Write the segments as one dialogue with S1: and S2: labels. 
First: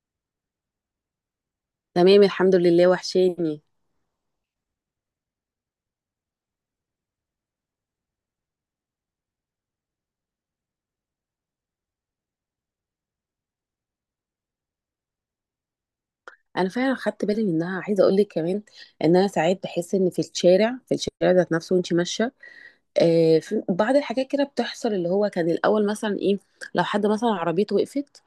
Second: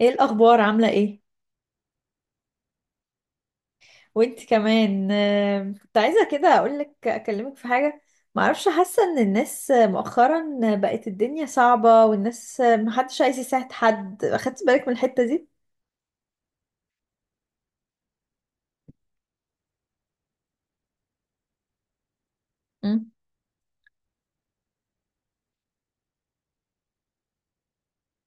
S1: ايه الاخبار؟ عامله ايه؟
S2: تمام، الحمد لله وحشاني.
S1: وانت كمان. كنت عايزه كده اقولك، اكلمك في حاجه. ما اعرفش، حاسه ان الناس مؤخرا بقت الدنيا صعبه، والناس محدش عايز يساعد حد. اخدت بالك من الحته دي؟
S2: انا فعلا خدت بالي منها، عايزه اقول لك كمان ان انا ساعات بحس ان في الشارع ذات نفسه وانت ماشيه.
S1: مم.
S2: آه، في بعض الحاجات كده بتحصل، اللي هو كان الاول مثلا ايه؟ لو حد مثلا عربيته وقفت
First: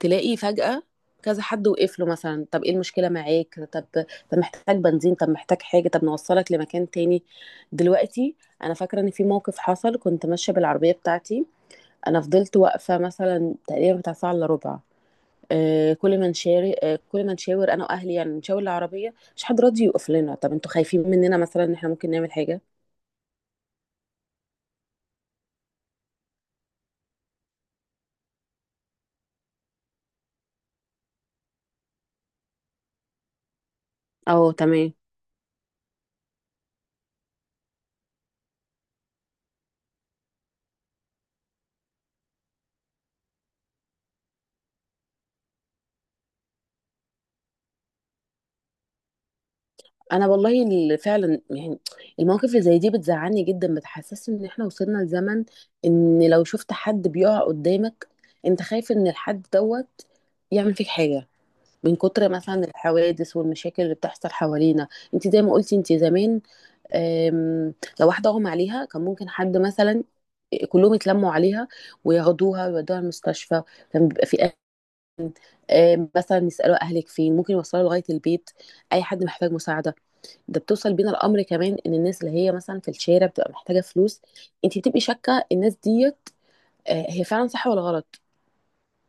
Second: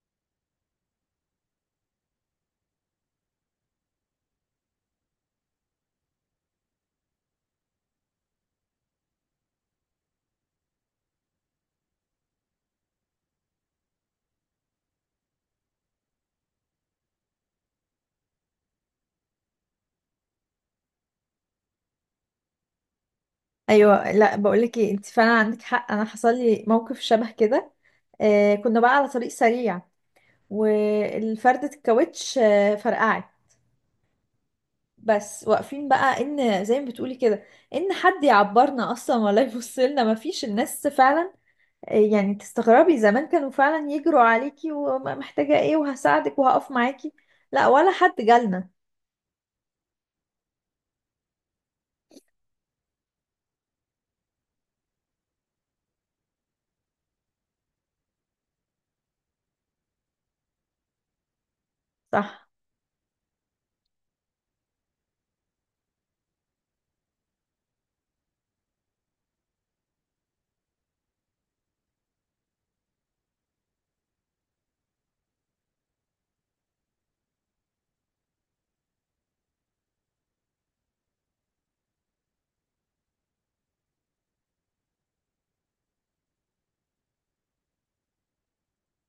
S2: تلاقي فجأة كذا حد وقف له، مثلا طب ايه المشكله معاك، طب محتاج بنزين، طب محتاج حاجه، طب نوصلك لمكان تاني. دلوقتي انا فاكره ان في موقف حصل، كنت ماشيه بالعربيه بتاعتي، انا فضلت واقفه مثلا تقريبا بتاع ساعه الا ربع. كل ما نشارك، كل ما نشاور انا واهلي، يعني نشاور العربيه، مش حد راضي يوقف لنا. طب انتوا خايفين مننا مثلا ان احنا ممكن نعمل حاجه؟
S1: ايوه، لا بقولك ايه، انت فعلا عندك حق. انا حصل لي موقف شبه كده. كنا بقى على طريق سريع، والفردة الكاوتش فرقعت.
S2: اه، تمام.
S1: بس واقفين بقى، ان زي ما بتقولي كده، ان حد يعبرنا اصلا ولا يبص لنا، مفيش الناس فعلا. يعني تستغربي، زمان كانوا فعلا يجروا عليكي ومحتاجة ايه، وهساعدك وهقف معاكي. لا ولا حد جالنا.
S2: انا والله فعلا يعني المواقف اللي زي دي بتزعلني جدا، بتحسسني ان احنا وصلنا لزمن ان لو شفت حد بيقع قدامك انت خايف ان الحد دوت يعمل فيك حاجه، من كتر
S1: صح.
S2: مثلا الحوادث والمشاكل اللي بتحصل حوالينا. انت زي ما قلتي، انت زمان، أم، لو واحدة أغمى عليها كان ممكن حد مثلا، كلهم يتلموا عليها وياخدوها ويودوها المستشفى. كان بيبقى في أهل، مثلا يسألوا أهلك فين، ممكن يوصلوا لغاية البيت. أي حد محتاج مساعدة. ده بتوصل بينا الأمر كمان، إن الناس اللي هي مثلا في الشارع بتبقى محتاجة فلوس، أنت بتبقي شاكة الناس ديت آه، هي فعلا صح ولا غلط.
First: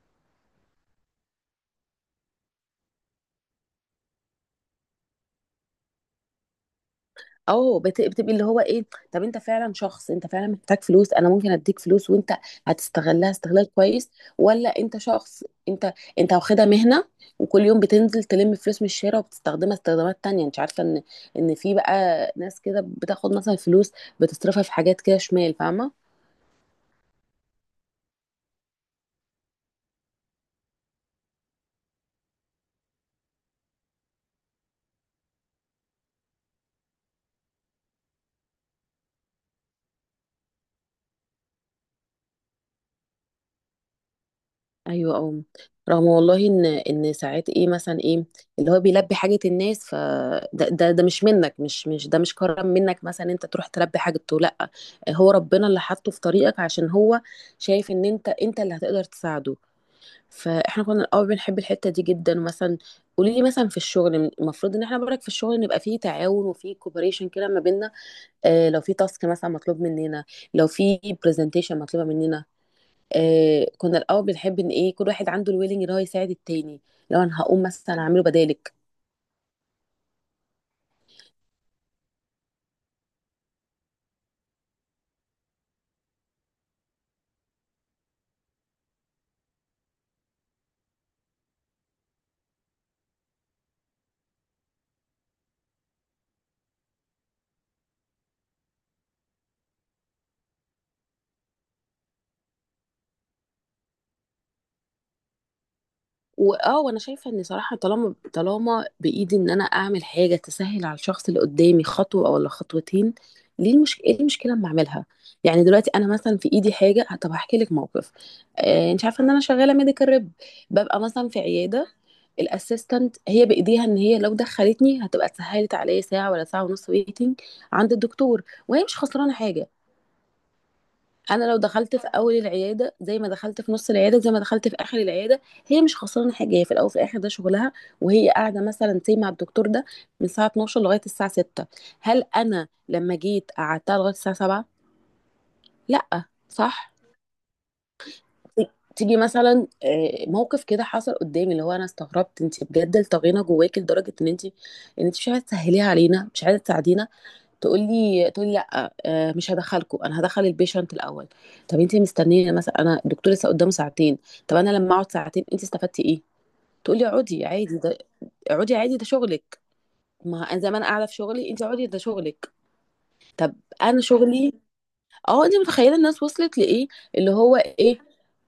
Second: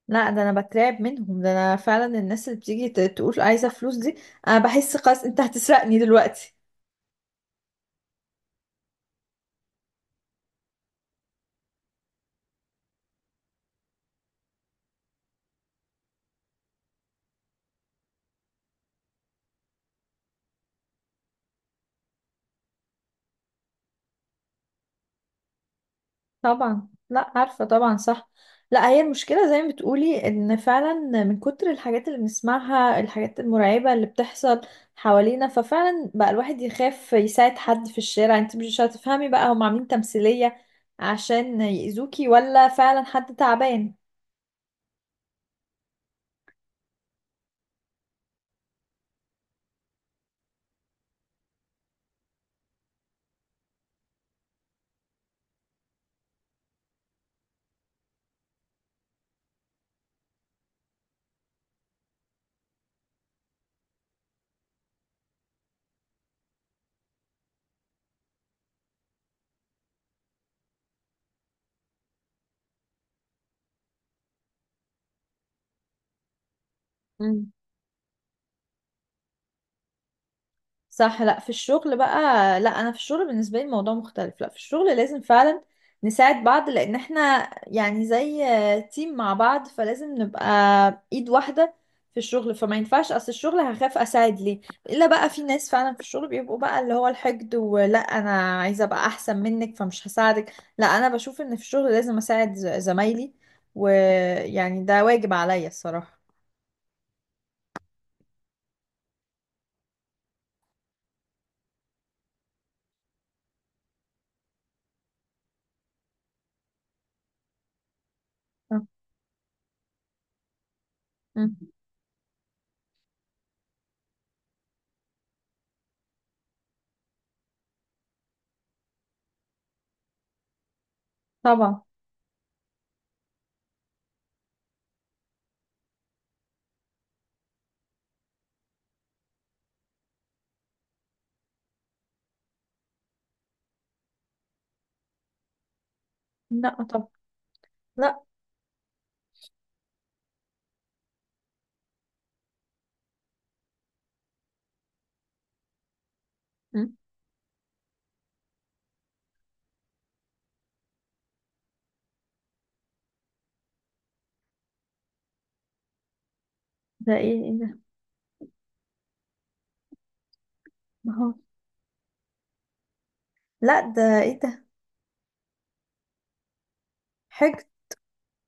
S1: لا، ده انا بترعب منهم. ده انا فعلا، الناس اللي بتيجي تقول عايزة فلوس دي، انا بحس خلاص انت هتسرقني دلوقتي.
S2: اه، بتبقي اللي هو ايه، طب انت فعلا شخص، انت فعلا محتاج فلوس انا ممكن اديك فلوس وانت هتستغلها استغلال كويس، ولا انت شخص انت، انت واخدها مهنة وكل يوم بتنزل تلم فلوس من الشارع وبتستخدمها استخدامات تانية. انت عارفة ان ان في بقى ناس كده بتاخد مثلا فلوس بتصرفها في حاجات كده شمال، فاهمة؟
S1: طبعا. لا عارفة، طبعا صح. لا، هي المشكلة زي ما بتقولي ان فعلا من كتر الحاجات اللي بنسمعها، الحاجات المرعبة اللي بتحصل حوالينا، ففعلا بقى الواحد يخاف يساعد حد في الشارع. انت مش هتفهمي بقى، هم عاملين تمثيلية عشان يأذوكي، ولا فعلا حد تعبان؟
S2: ايوه، اه، رغم والله ان ان ساعات ايه مثلا ايه، اللي هو بيلبي حاجه الناس ف ده مش منك، مش ده مش كرم منك مثلا انت تروح تلبي حاجته، لا هو ربنا اللي حاطه في طريقك، عشان هو شايف ان انت اللي هتقدر تساعده. فاحنا كنا الاول بنحب الحته دي جدا. مثلا قولي لي مثلا في الشغل، المفروض ان احنا برك في الشغل نبقى فيه تعاون وفيه كوبريشن كده ما بيننا. آه، لو في تاسك مثلا مطلوب مننا، لو في برزنتيشن مطلوبه مننا، آه، كنا الاول بنحب ان ايه، كل واحد عنده الويلنج اللي هو يساعد التاني. لو انا هقوم مثلا اعمله بدالك،
S1: صح. لا في الشغل بقى. لا انا في الشغل بالنسبه لي الموضوع مختلف. لا في الشغل لازم فعلا نساعد بعض، لان احنا يعني زي تيم مع بعض، فلازم نبقى ايد واحده في الشغل. فما ينفعش، اصل الشغل هخاف اساعد ليه؟ الا بقى في ناس فعلا في الشغل بيبقوا بقى اللي هو الحقد، ولا انا عايزه ابقى احسن منك فمش هساعدك. لا انا بشوف ان في الشغل لازم اساعد زمايلي، ويعني ده واجب عليا الصراحه.
S2: واه، وانا شايفه ان صراحه طالما بايدي ان انا اعمل حاجه تسهل على الشخص اللي قدامي خطوه ولا خطوتين، ليه ايه المشكله اما اعملها؟ يعني دلوقتي انا مثلا في ايدي حاجه. آه، طب هحكي لك موقف.
S1: آه.
S2: آه، انت عارفه ان انا شغاله ميديكال ريب، ببقى مثلا في
S1: مم.
S2: عياده. الاسيستنت هي بايديها ان هي لو دخلتني هتبقى سهلت عليا ساعه ولا ساعه ونص ويتنج عند الدكتور، وهي مش خسرانه حاجه. انا لو
S1: طبعا.
S2: دخلت في اول العياده زي ما دخلت في نص العياده زي ما دخلت في اخر العياده، هي مش خسرانه حاجه، هي في الاول وفي الاخر ده شغلها. وهي قاعده مثلا سي مع الدكتور ده من الساعه 12 لغايه الساعه 6. هل انا لما جيت قعدتها لغايه الساعه 7؟ لا،
S1: لا.
S2: صح.
S1: طبعا. لا.
S2: تيجي مثلا موقف كده حصل قدامي، اللي هو انا استغربت انت بجد الطغينه جواك لدرجه ان انت ان انت مش عايزه تسهليها علينا، مش عايزه
S1: مم.
S2: تساعدينا. تقول لي لا مش هدخلكم، انا هدخل البيشنت الاول. طب انت مستنيه مثلا، انا الدكتور لسه قدامه ساعتين، طب انا لما اقعد ساعتين انت استفدتي ايه؟ تقول لي
S1: ده
S2: اقعدي عادي
S1: ايه؟
S2: ده، اقعدي عادي ده شغلك. ما انا زي ما انا قاعده
S1: ما
S2: في
S1: هو.
S2: شغلي، انت اقعدي ده شغلك. طب
S1: لا
S2: انا
S1: ده ايه
S2: شغلي،
S1: ده؟
S2: اه انت متخيله الناس وصلت لايه، اللي هو
S1: حج.
S2: ايه،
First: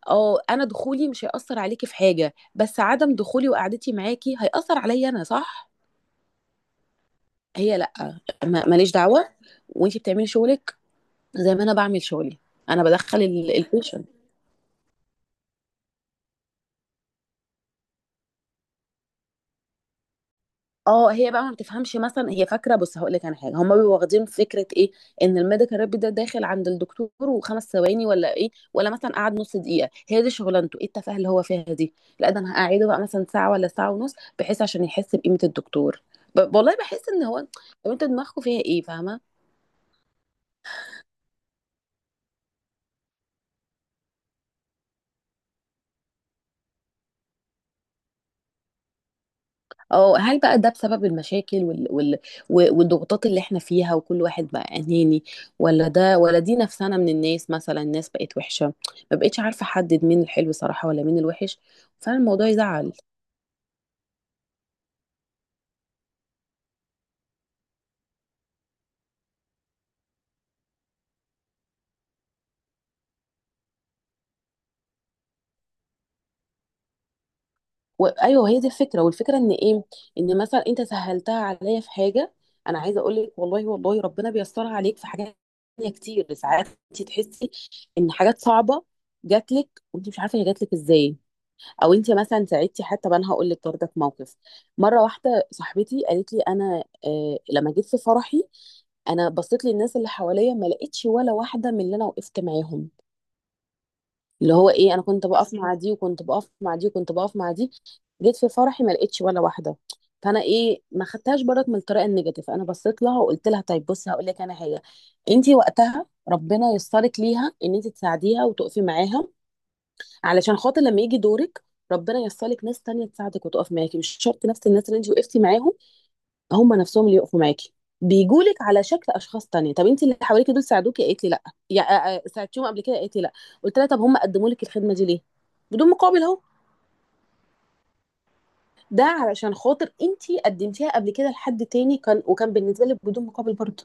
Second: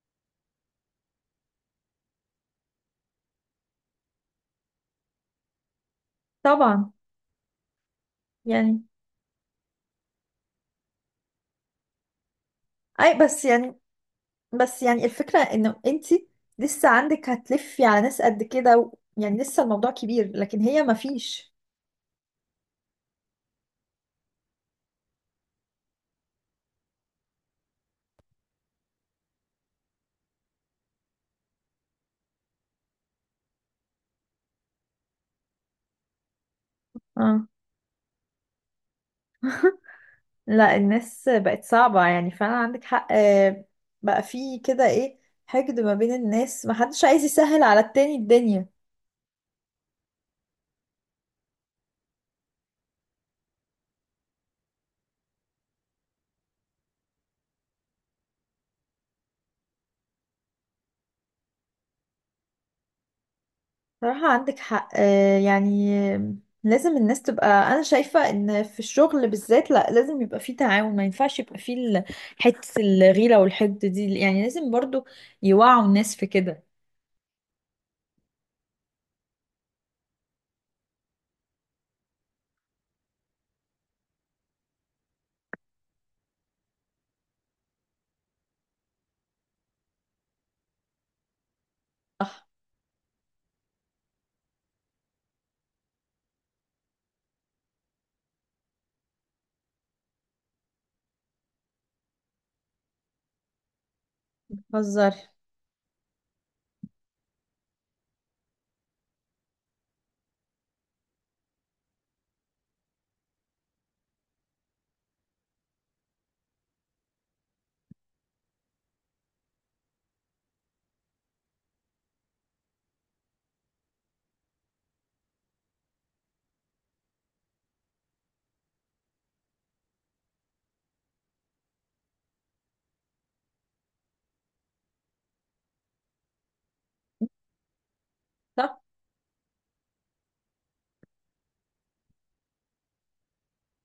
S2: اه انا دخولي مش هيأثر عليكي في حاجه، بس عدم دخولي وقعدتي معاكي هيأثر عليا انا، صح؟
S1: طبعا
S2: هي لا،
S1: يعني.
S2: ماليش دعوه. وانت بتعملي شغلك زي ما أنا باعمل شغلي، أنا
S1: اي،
S2: بادخّل
S1: بس يعني،
S2: الpatient.
S1: بس يعني الفكرة انه انتي لسه عندك هتلفي على ناس قد كده يعني لسه الموضوع كبير، لكن هي ما
S2: آه، هي بقى ما
S1: فيش.
S2: بتفهمش مثلًا، هي فاكرة بُص هاقول لِك أنا حاجة، هُم بيبقوا واخدين فكرة إيه، إن الmedical rep ده داخل عند الدكتور و5 ثواني والّا إيه، والّا مثلًا قعد نُص دقيقة، هي دي شغلانته، إيه التفاهة اللي هو فيها دي؟ لأ ده أنا هاقعّده بقى مثلًا ساعة والّا ساعة ونُص، بحيث عشان يحس بقيمة الدكتور. ب والله باحس إن هو،
S1: اه.
S2: طب أنتم دماغكم فيها إيه، فاهمة؟
S1: لا الناس بقت صعبة يعني، فعلا عندك حق. آه. بقى في كده ايه، حقد ما بين الناس، ما حدش عايز يسهل على التاني الدنيا.
S2: اه، هل بقى ده بسبب المشاكل والضغوطات اللي احنا فيها، وكل واحد بقى اناني، ولا ده ولا دي نفسنا من الناس، مثلا الناس بقت وحشة، ما بقتش عارفة احدد مين الحلو صراحة ولا مين الوحش. فعلا الموضوع يزعل.
S1: صراحة عندك حق. يعني لازم الناس تبقى، أنا شايفة إن في الشغل بالذات لا لازم يبقى فيه تعاون. ما ينفعش يبقى فيه حتة الغيرة والحقد دي، يعني لازم برضو يوعوا الناس في كده.
S2: وايوه، هي دي الفكرة. والفكرة ان ايه، ان مثلا انت سهلتها عليا في حاجة، انا عايزة اقول لك والله والله ربنا بيسرها عليك في حاجات تانية كتير. ساعات انت تحسي ان حاجات صعبة جات لك وانت مش عارفة هي جات لك ازاي، او انت مثلا
S1: صح.
S2: ساعدتي حتى. طب انا هقول لك برضه في موقف مره واحده صاحبتي قالت لي، انا آه لما جيت في فرحي، انا بصيت للناس اللي حواليا ما لقيتش ولا واحده من اللي انا وقفت معاهم. اللي هو ايه، انا
S1: بهزر.
S2: كنت بقف مع دي وكنت بقف مع دي وكنت بقف مع دي، جيت في فرحي ما لقيتش ولا واحده. فانا ايه، ما خدتهاش برضك من الطريقه النيجاتيف، انا بصيت لها وقلت لها، طيب بصي هقول لك انا حاجه، انت وقتها ربنا يسرك ليها ان انت تساعديها وتقفي معاها، علشان خاطر لما يجي دورك ربنا يسرلك ناس تانية تساعدك وتقف معاكي. مش شرط نفس الناس اللي انت وقفتي معاهم هم نفسهم اللي يقفوا معاكي، بيجولك على شكل اشخاص تانية. طب انت اللي حواليك دول ساعدوكي؟ قالت لي لا. يا ساعدتيهم قبل كده؟ قالت لي لا. قلت لها طب هم قدموا لك الخدمة دي ليه بدون مقابل؟ اهو، ده علشان خاطر انت قدمتيها قبل كده لحد تاني كان، وكان بالنسبة لك بدون مقابل برضه.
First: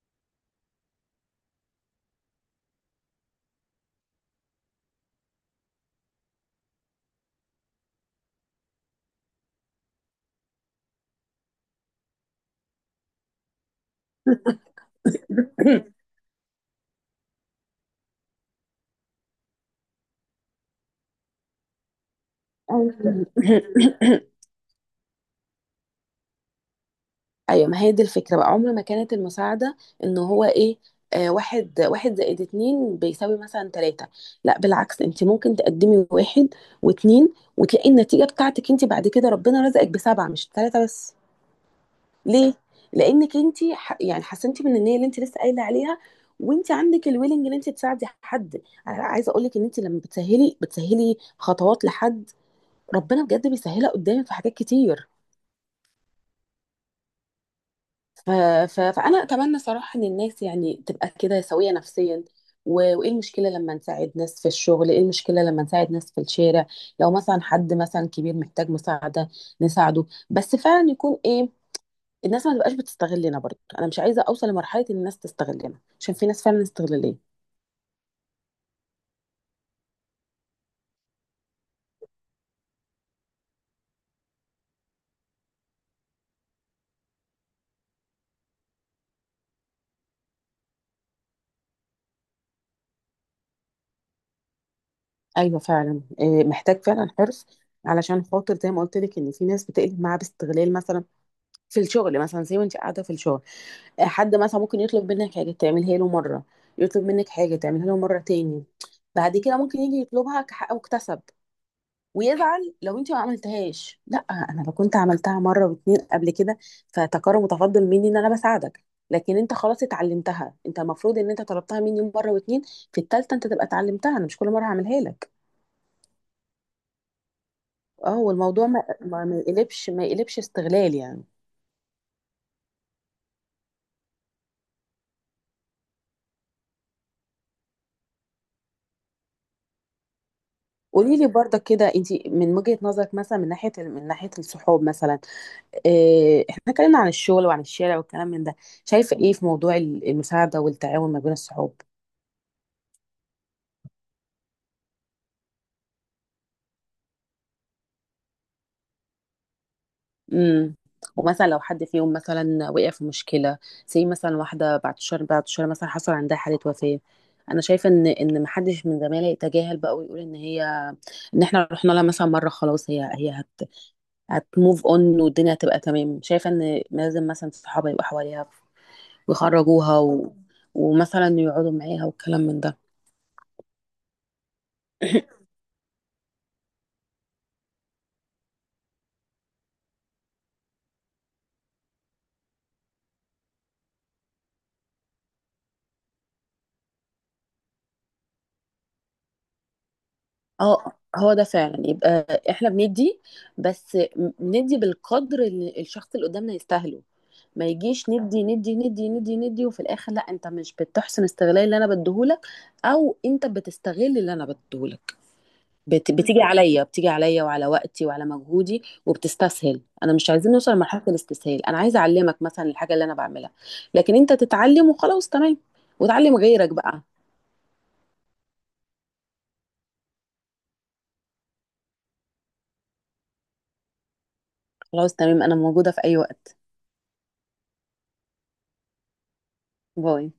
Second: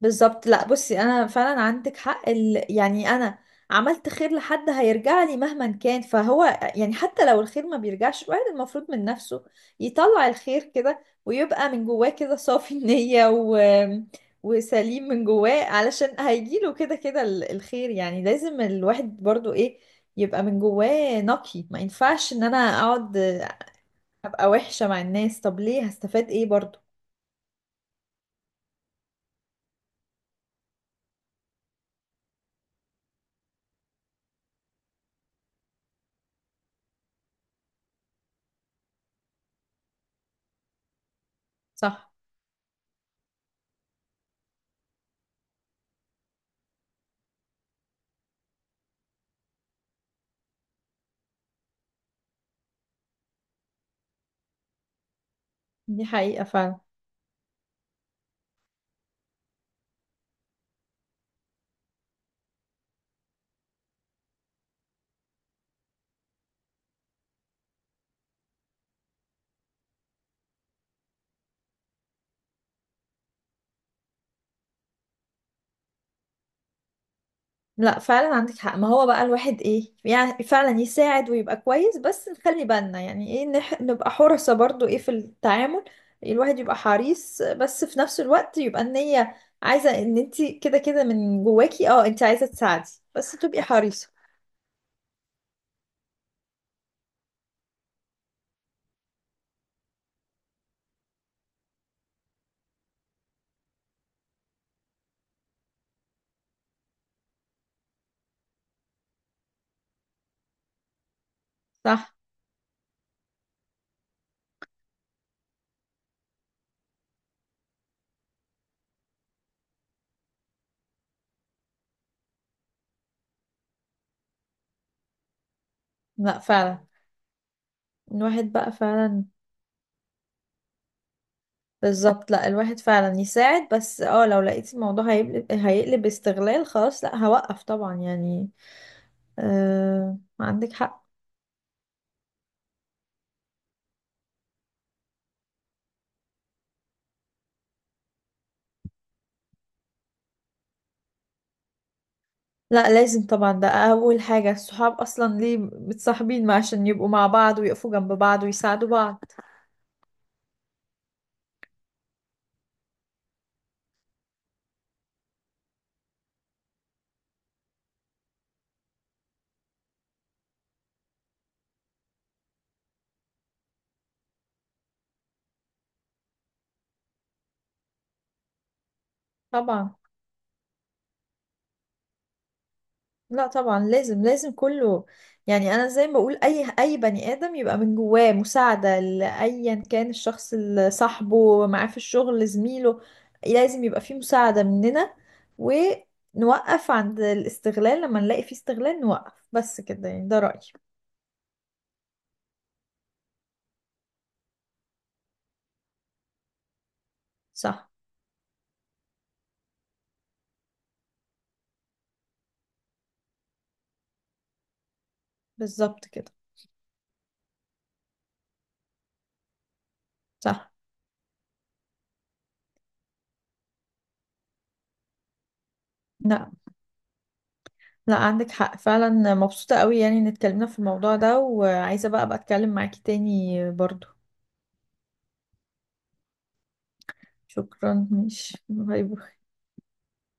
S1: بالظبط. لا بصي، انا فعلا عندك حق. يعني انا عملت خير لحد هيرجع لي مهما كان. فهو يعني، حتى لو الخير ما بيرجعش، الواحد المفروض من نفسه يطلع الخير كده، ويبقى من جواه كده صافي النية، وسليم من جواه، علشان هيجيله كده كده الخير. يعني لازم الواحد برضو ايه، يبقى من جواه نقي. ما ينفعش ان انا اقعد ابقى وحشة مع الناس. طب ليه؟ هستفاد ايه برضو؟
S2: أيوه، ما هي دي الفكرة بقى. عمر ما كانت المساعدة إن هو إيه، آه، واحد واحد زائد اتنين بيساوي مثلا تلاتة. لا بالعكس، أنت ممكن تقدمي واحد واتنين وتلاقي النتيجة بتاعتك أنت بعد كده ربنا رزقك بسبعة مش تلاتة بس.
S1: صح.
S2: ليه؟ لأنك أنت يعني حسنتي من النية اللي أنت لسه قايلة عليها، وأنت عندك الويلنج إن أنت تساعدي حد. أنا عايزة أقول لك إن أنت لما بتسهلي خطوات لحد، ربنا بجد بيسهلها قدامك في حاجات كتير.
S1: دي حقيقة فعلا.
S2: ف... فانا اتمنى صراحه ان الناس يعني تبقى كده سويه نفسيا، وايه المشكله لما نساعد ناس في الشغل، ايه المشكله لما نساعد ناس في الشارع؟ لو مثلا حد مثلا كبير محتاج مساعده نساعده، بس فعلا يكون ايه، الناس ما تبقاش بتستغلنا برضه. انا مش عايزه اوصل لمرحله ان الناس تستغلنا، عشان في ناس فعلا استغلاليه.
S1: لا فعلا عندك حق. ما هو بقى الواحد ايه، يعني فعلا يساعد ويبقى كويس، بس نخلي بالنا، يعني ايه، نبقى حرصة برضو ايه في التعامل. الواحد يبقى حريص، بس في نفس الوقت يبقى النية عايزة ان انت كده كده من جواكي اه انت عايزة تساعدي، بس تبقي حريصة.
S2: ايوه فعلا، إيه محتاج فعلا حرص، علشان خاطر زي ما قلت لك ان في ناس بتقلب معاها باستغلال، مثلا في الشغل مثلا زي ما انت قاعده في الشغل حد مثلا ممكن يطلب منك حاجة تعملها له مرة، يطلب منك حاجة تعملها له مرة تاني، بعد كده ممكن يجي يطلبها كحق مكتسب
S1: صح.
S2: ويزعل لو انت ما عملتهاش. لا، انا لو كنت عملتها مرة واتنين قبل كده فتكرم متفضل مني ان انا بساعدك، لكن انت خلاص اتعلمتها، انت المفروض ان انت طلبتها مني مرة واتنين، في التالتة انت تبقى اتعلمتها، انا مش كل مرة هعملها لك.
S1: لا فعلا
S2: اه،
S1: الواحد
S2: والموضوع
S1: بقى
S2: ما
S1: فعلا.
S2: ما ما يقلبش ما يقلبش استغلال يعني.
S1: بالظبط. لا الواحد فعلا يساعد، بس اه لو لقيت الموضوع هيقلب، هيقلب استغلال خلاص، لا هوقف طبعا يعني. عندك حق.
S2: قولي لي برضك كده انت من وجهة نظرك مثلا من ناحية الصحاب مثلا، إيه، احنا اتكلمنا عن الشغل وعن الشارع والكلام من ده، شايفة ايه في موضوع المساعدة والتعاون ما بين الصحاب؟
S1: لا لازم طبعا، ده اول حاجة. الصحاب اصلا ليه متصاحبين؟ ما عشان يبقوا مع بعض ويقفوا جنب بعض ويساعدوا بعض.
S2: امم، ومثلا لو حد فيهم مثلا وقع في مشكلة، زي مثلا واحدة بعد شهر مثلا حصل عندها حالة وفاة، انا شايفة ان ان ما حدش من زمايلي يتجاهل بقى ويقول ان هي، ان احنا رحنا لها مثلا مرة خلاص هي هي هت هتموف اون والدنيا هتبقى تمام. شايفة ان لازم مثلا صحابها يبقوا حواليها
S1: طبعا.
S2: ويخرجوها ومثلا يقعدوا معاها والكلام من
S1: لا طبعا لازم لازم كله
S2: ده.
S1: يعني. انا زي ما بقول، اي بني ادم يبقى من جواه مساعدة، لايا كان الشخص، اللي صاحبه معاه في الشغل، زميله، لازم يبقى فيه مساعدة مننا. ونوقف عند الاستغلال، لما نلاقي فيه استغلال نوقف بس كده يعني. ده رأيي.
S2: اه، هو ده فعلا. يبقى احنا بندي، بس ندي بالقدر اللي الشخص اللي قدامنا يستاهله، ما
S1: صح.
S2: يجيش ندي ندي ندي ندي ندي وفي الاخر لا انت مش بتحسن استغلال اللي انا بديهولك، او انت بتستغل اللي انا بديهولك.
S1: بالظبط كده.
S2: بتيجي عليا وعلى وقتي وعلى مجهودي وبتستسهل. انا مش عايزين نوصل
S1: صح.
S2: لمرحلة الاستسهال، انا عايزه اعلمك مثلا الحاجة اللي انا بعملها، لكن انت تتعلم وخلاص، تمام، وتعلم غيرك بقى.
S1: لا عندك حق فعلا. مبسوطة قوي يعني ان اتكلمنا في الموضوع ده، وعايزة بقى اتكلم معاكي تاني برضو.
S2: خلاص تمام، انا موجودة في اي وقت.
S1: شكرا، مش باي باي.
S2: باي.